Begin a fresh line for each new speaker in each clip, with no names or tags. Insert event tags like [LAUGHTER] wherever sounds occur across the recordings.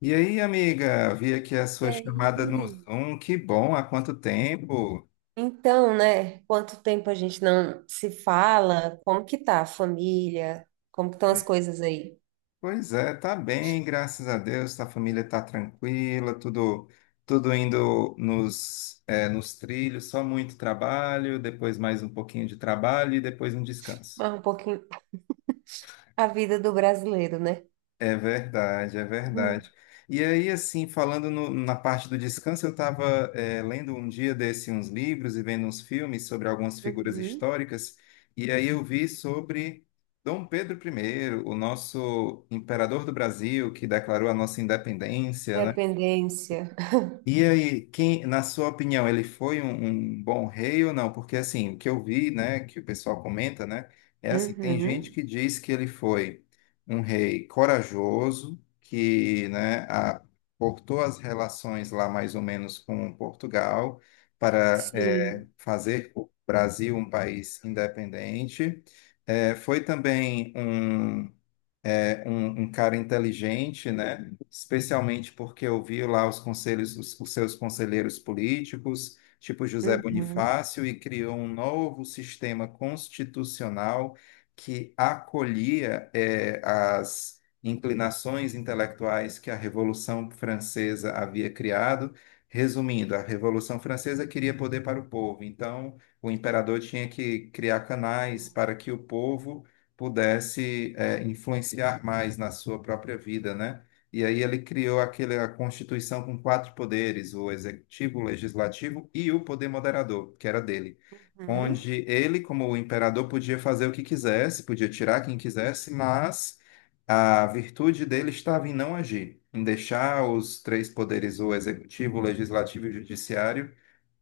E aí, amiga, vi aqui a
E
sua chamada no
aí?
Zoom. Que bom, há quanto tempo?
Então, né? Quanto tempo a gente não se fala? Como que tá a família? Como que estão as coisas aí?
Pois é, tá bem, graças a Deus. A família tá tranquila, tudo indo nos trilhos, só muito trabalho, depois mais um pouquinho de trabalho e depois um descanso.
Mas um pouquinho a vida do brasileiro, né?
É verdade, é
Uhum.
verdade. E aí, assim, falando na parte do descanso, eu estava lendo um dia desse uns livros e vendo uns filmes sobre algumas figuras
Uhum.
históricas, e aí eu vi sobre Dom Pedro I, o nosso imperador do Brasil, que declarou a nossa independência, né?
Dependência.
E aí, quem, na sua opinião, ele foi um bom rei ou não? Porque assim, o que eu vi, né, que o pessoal comenta, né, é assim, tem gente
Uhum.
que diz que ele foi um rei corajoso, que, né, cortou as relações lá mais ou menos com Portugal para
Sim.
fazer o Brasil um país independente. Foi também um cara inteligente, né? Especialmente porque ouviu lá os conselhos, os seus conselheiros políticos, tipo José
Uhum.
Bonifácio, e criou um novo sistema constitucional que acolhia, é, as inclinações intelectuais que a Revolução Francesa havia criado. Resumindo, a Revolução Francesa queria poder para o povo, então o imperador tinha que criar canais para que o povo pudesse influenciar mais na sua própria vida, né? E aí ele criou a Constituição com quatro poderes, o executivo, o legislativo e o poder moderador, que era dele.
Uhum.
Onde ele, como o imperador, podia fazer o que quisesse, podia tirar quem quisesse, mas a virtude dele estava em não agir, em deixar os três poderes, o executivo, o legislativo e o judiciário,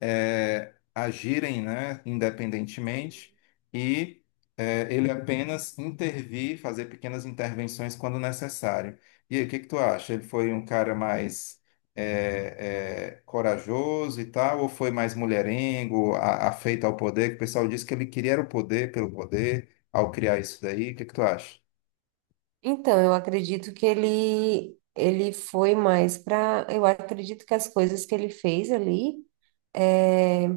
agirem, né, independentemente e ele apenas intervir, fazer pequenas intervenções quando necessário. E aí, o que que tu acha? Ele foi um cara mais corajoso e tal, ou foi mais mulherengo, afeito ao poder? Que o pessoal disse que ele queria era o poder pelo poder ao criar isso daí. O que que tu acha?
Então, eu acredito que ele foi mais para, eu acredito que as coisas que ele fez ali eh,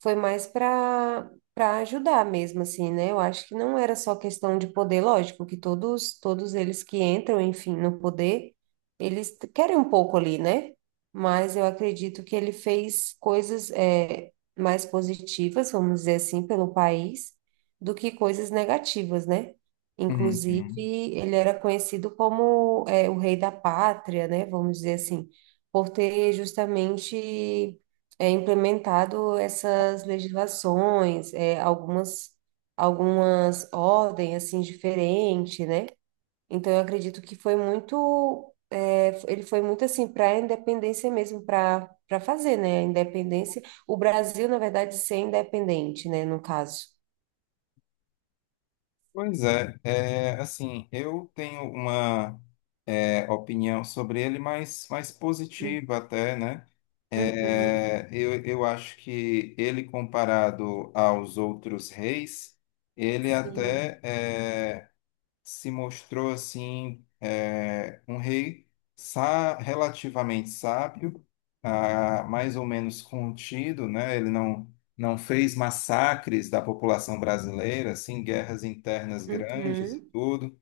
foi mais para ajudar mesmo, assim, né? Eu acho que não era só questão de poder, lógico, que todos eles que entram, enfim, no poder, querem um pouco ali, né? Mas eu acredito que ele fez coisas mais positivas, vamos dizer assim, pelo país, do que coisas negativas, né?
Uhum.
Inclusive, ele era conhecido como o rei da pátria, né? Vamos dizer assim, por ter justamente implementado essas legislações, algumas ordens assim diferentes, né? Então eu acredito que ele foi muito assim para a independência mesmo, para fazer, né? A independência, o Brasil na verdade ser independente, né? No caso.
Pois é, é, assim, eu tenho uma opinião sobre ele mais positiva até, né?
Uhum,
É, eu acho que ele, comparado aos outros reis, ele
sim.
até se mostrou assim um rei relativamente sábio, ah, mais ou menos contido, né? Ele não fez massacres da população brasileira, assim, guerras internas grandes e
Uhum.
tudo.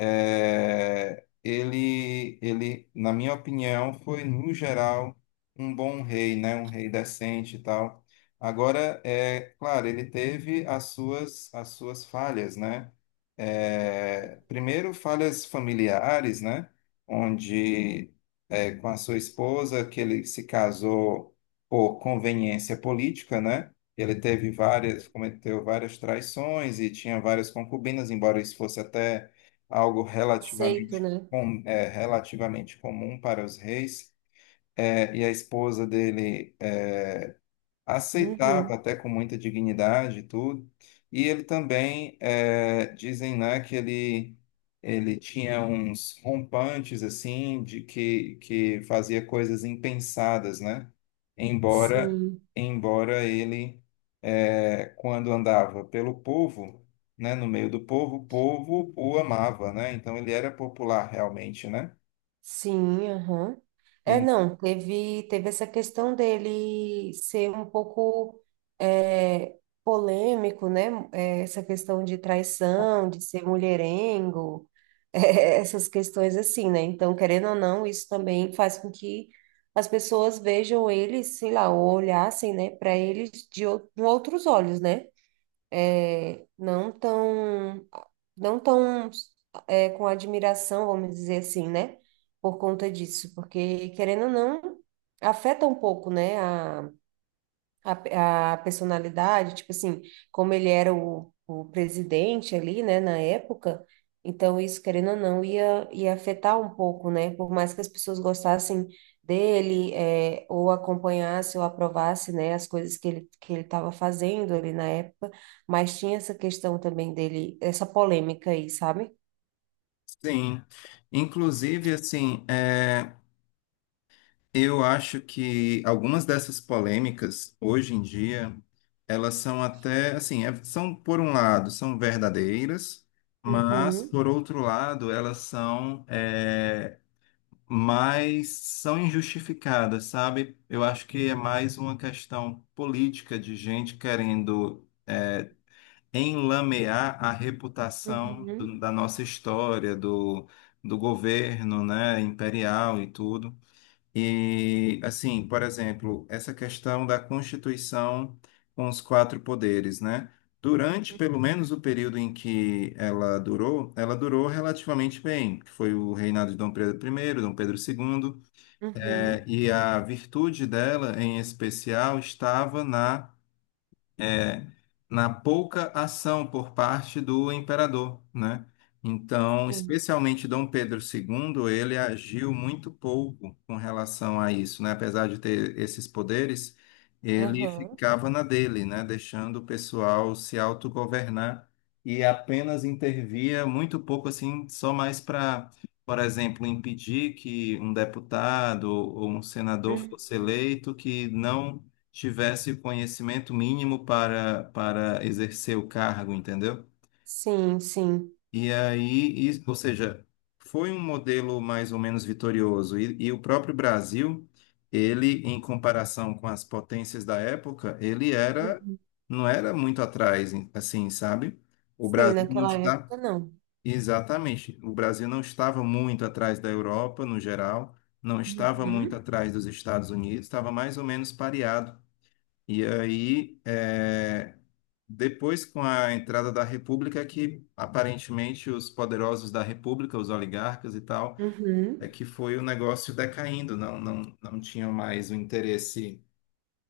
É, ele, na minha opinião, foi, no geral, um bom rei, né? Um rei decente e tal. Agora, é claro, ele teve as suas falhas, né? É, primeiro, falhas familiares, né? Onde, é, com a sua esposa, que ele se casou por conveniência política, né? Ele teve cometeu várias traições e tinha várias concubinas, embora isso fosse até algo
Aceito, né?
relativamente comum para os reis. É, e a esposa dele. É, aceitava
Uhum.
até com muita dignidade e tudo. E ele também, dizem, né, ele tinha uns rompantes, assim, que fazia coisas impensadas, né? Embora,
Sim.
embora ele, quando andava pelo povo, né, no meio do povo, o povo o amava, né? Então ele era popular realmente, né?
Sim, aham. É,
E-
não, teve essa questão dele ser um pouco é, polêmico, né? É, essa questão de traição, de ser mulherengo, [LAUGHS] essas questões assim, né? Então, querendo ou não, isso também faz com que as pessoas vejam ele, sei lá, ou olhassem, né, para ele com outros olhos, né? É, não tão com admiração, vamos dizer assim, né? Por conta disso, porque querendo ou não, afeta um pouco, né? A personalidade, tipo assim, como ele era o presidente ali, né, na época, então isso, querendo ou não, ia afetar um pouco, né? Por mais que as pessoas gostassem dele, ou acompanhasse ou aprovasse, né, as coisas que ele estava fazendo ali na época, mas tinha essa questão também dele, essa polêmica aí, sabe?
sim. Inclusive, assim, eu acho que algumas dessas polêmicas, hoje em dia, elas são até, assim, são, por um lado, são verdadeiras, mas,
Uhum.
por outro lado, elas mais, são injustificadas, sabe? Eu acho que é mais uma questão política de gente querendo enlamear a reputação
Uhum,
da nossa história, do governo, né, imperial e tudo. E, assim, por exemplo, essa questão da Constituição com os quatro poderes, né? Durante, pelo menos, o período em que ela durou relativamente bem, que foi o reinado de Dom Pedro I, Dom Pedro II,
uhum,
e a virtude dela, em especial, estava é, na pouca ação por parte do imperador, né? Então,
sim,
especialmente Dom Pedro II, ele agiu muito pouco com relação a isso, né? Apesar de ter esses poderes, ele
aham,
ficava na dele, né? Deixando o pessoal se autogovernar e apenas intervia muito pouco, assim, só mais para, por exemplo, impedir que um deputado ou um senador
uhum,
fosse eleito que não tivesse o conhecimento mínimo para exercer o cargo, entendeu?
sim, sim,
E aí, ou seja, foi um modelo mais ou menos vitorioso. E o próprio Brasil, ele, em comparação com as potências da época, ele era,
uhum,
não era muito atrás, assim, sabe? O
sim,
Brasil não
naquela
está,
época não.
exatamente, o Brasil não estava muito atrás da Europa, no geral, não estava muito
Uhum,
atrás dos Estados Unidos, estava mais ou menos pareado e aí, é, depois com a entrada da República, é que aparentemente os poderosos da República, os oligarcas e tal, é
uhum.
que foi o negócio decaindo, não tinham mais o interesse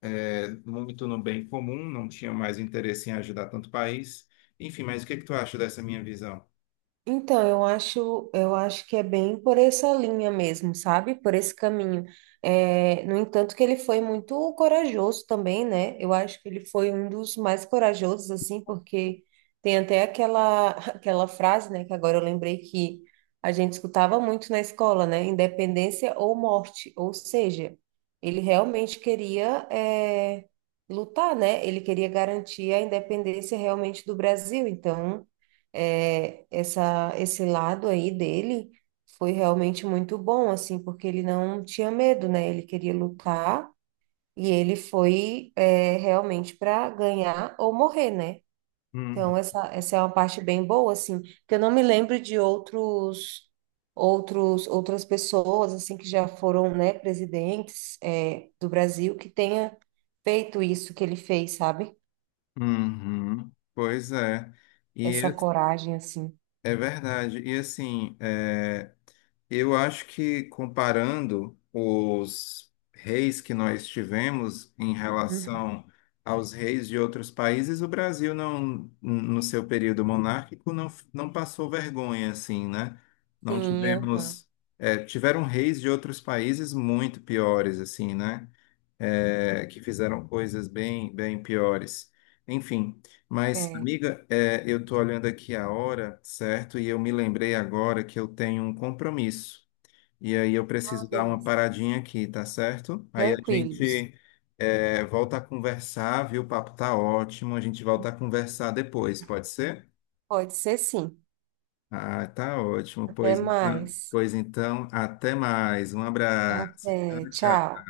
muito no bem comum, não tinham mais o interesse em ajudar tanto o país. Enfim, mas o que que tu acha dessa minha visão?
Então, eu acho que é bem por essa linha mesmo, sabe? Por esse caminho. É, no entanto, que ele foi muito corajoso também, né? Eu acho que ele foi um dos mais corajosos, assim, porque tem até aquela, [LAUGHS] aquela frase, né? Que agora eu lembrei que a gente escutava muito na escola, né? Independência ou morte. Ou seja, ele realmente queria, lutar, né? Ele queria garantir a independência realmente do Brasil. Então esse lado aí dele foi realmente muito bom, assim, porque ele não tinha medo, né? Ele queria lutar e ele foi, realmente para ganhar ou morrer, né? Então,
Hum.
essa é uma parte bem boa, assim, que eu não me lembro de outros. Outras pessoas assim que já foram, né, presidentes do Brasil que tenha feito isso que ele fez, sabe?
Uhum. Pois é. E
Essa coragem assim.
é verdade. E assim, é, eu acho que comparando os reis que nós tivemos em
Uhum.
relação aos reis de outros países, o Brasil não, no seu período monárquico, não passou vergonha, assim, né? Não
Sim, aham.
tivemos, é, tiveram reis de outros países muito piores, assim, né? É, que fizeram coisas bem piores. Enfim, mas,
É.
amiga, é, eu estou olhando aqui a hora, certo? E eu me lembrei agora que eu tenho um compromisso. E aí eu
Ah,
preciso dar uma
beleza.
paradinha aqui, tá certo? Aí a
Tranquilos.
gente volta a conversar, viu? O papo tá ótimo. A gente volta a
Uhum.
conversar depois, pode ser?
Pode ser sim.
Ah, tá ótimo.
Até mais.
Pois então, até mais. Um abraço.
Até.
Tchau, tchau.
Tchau.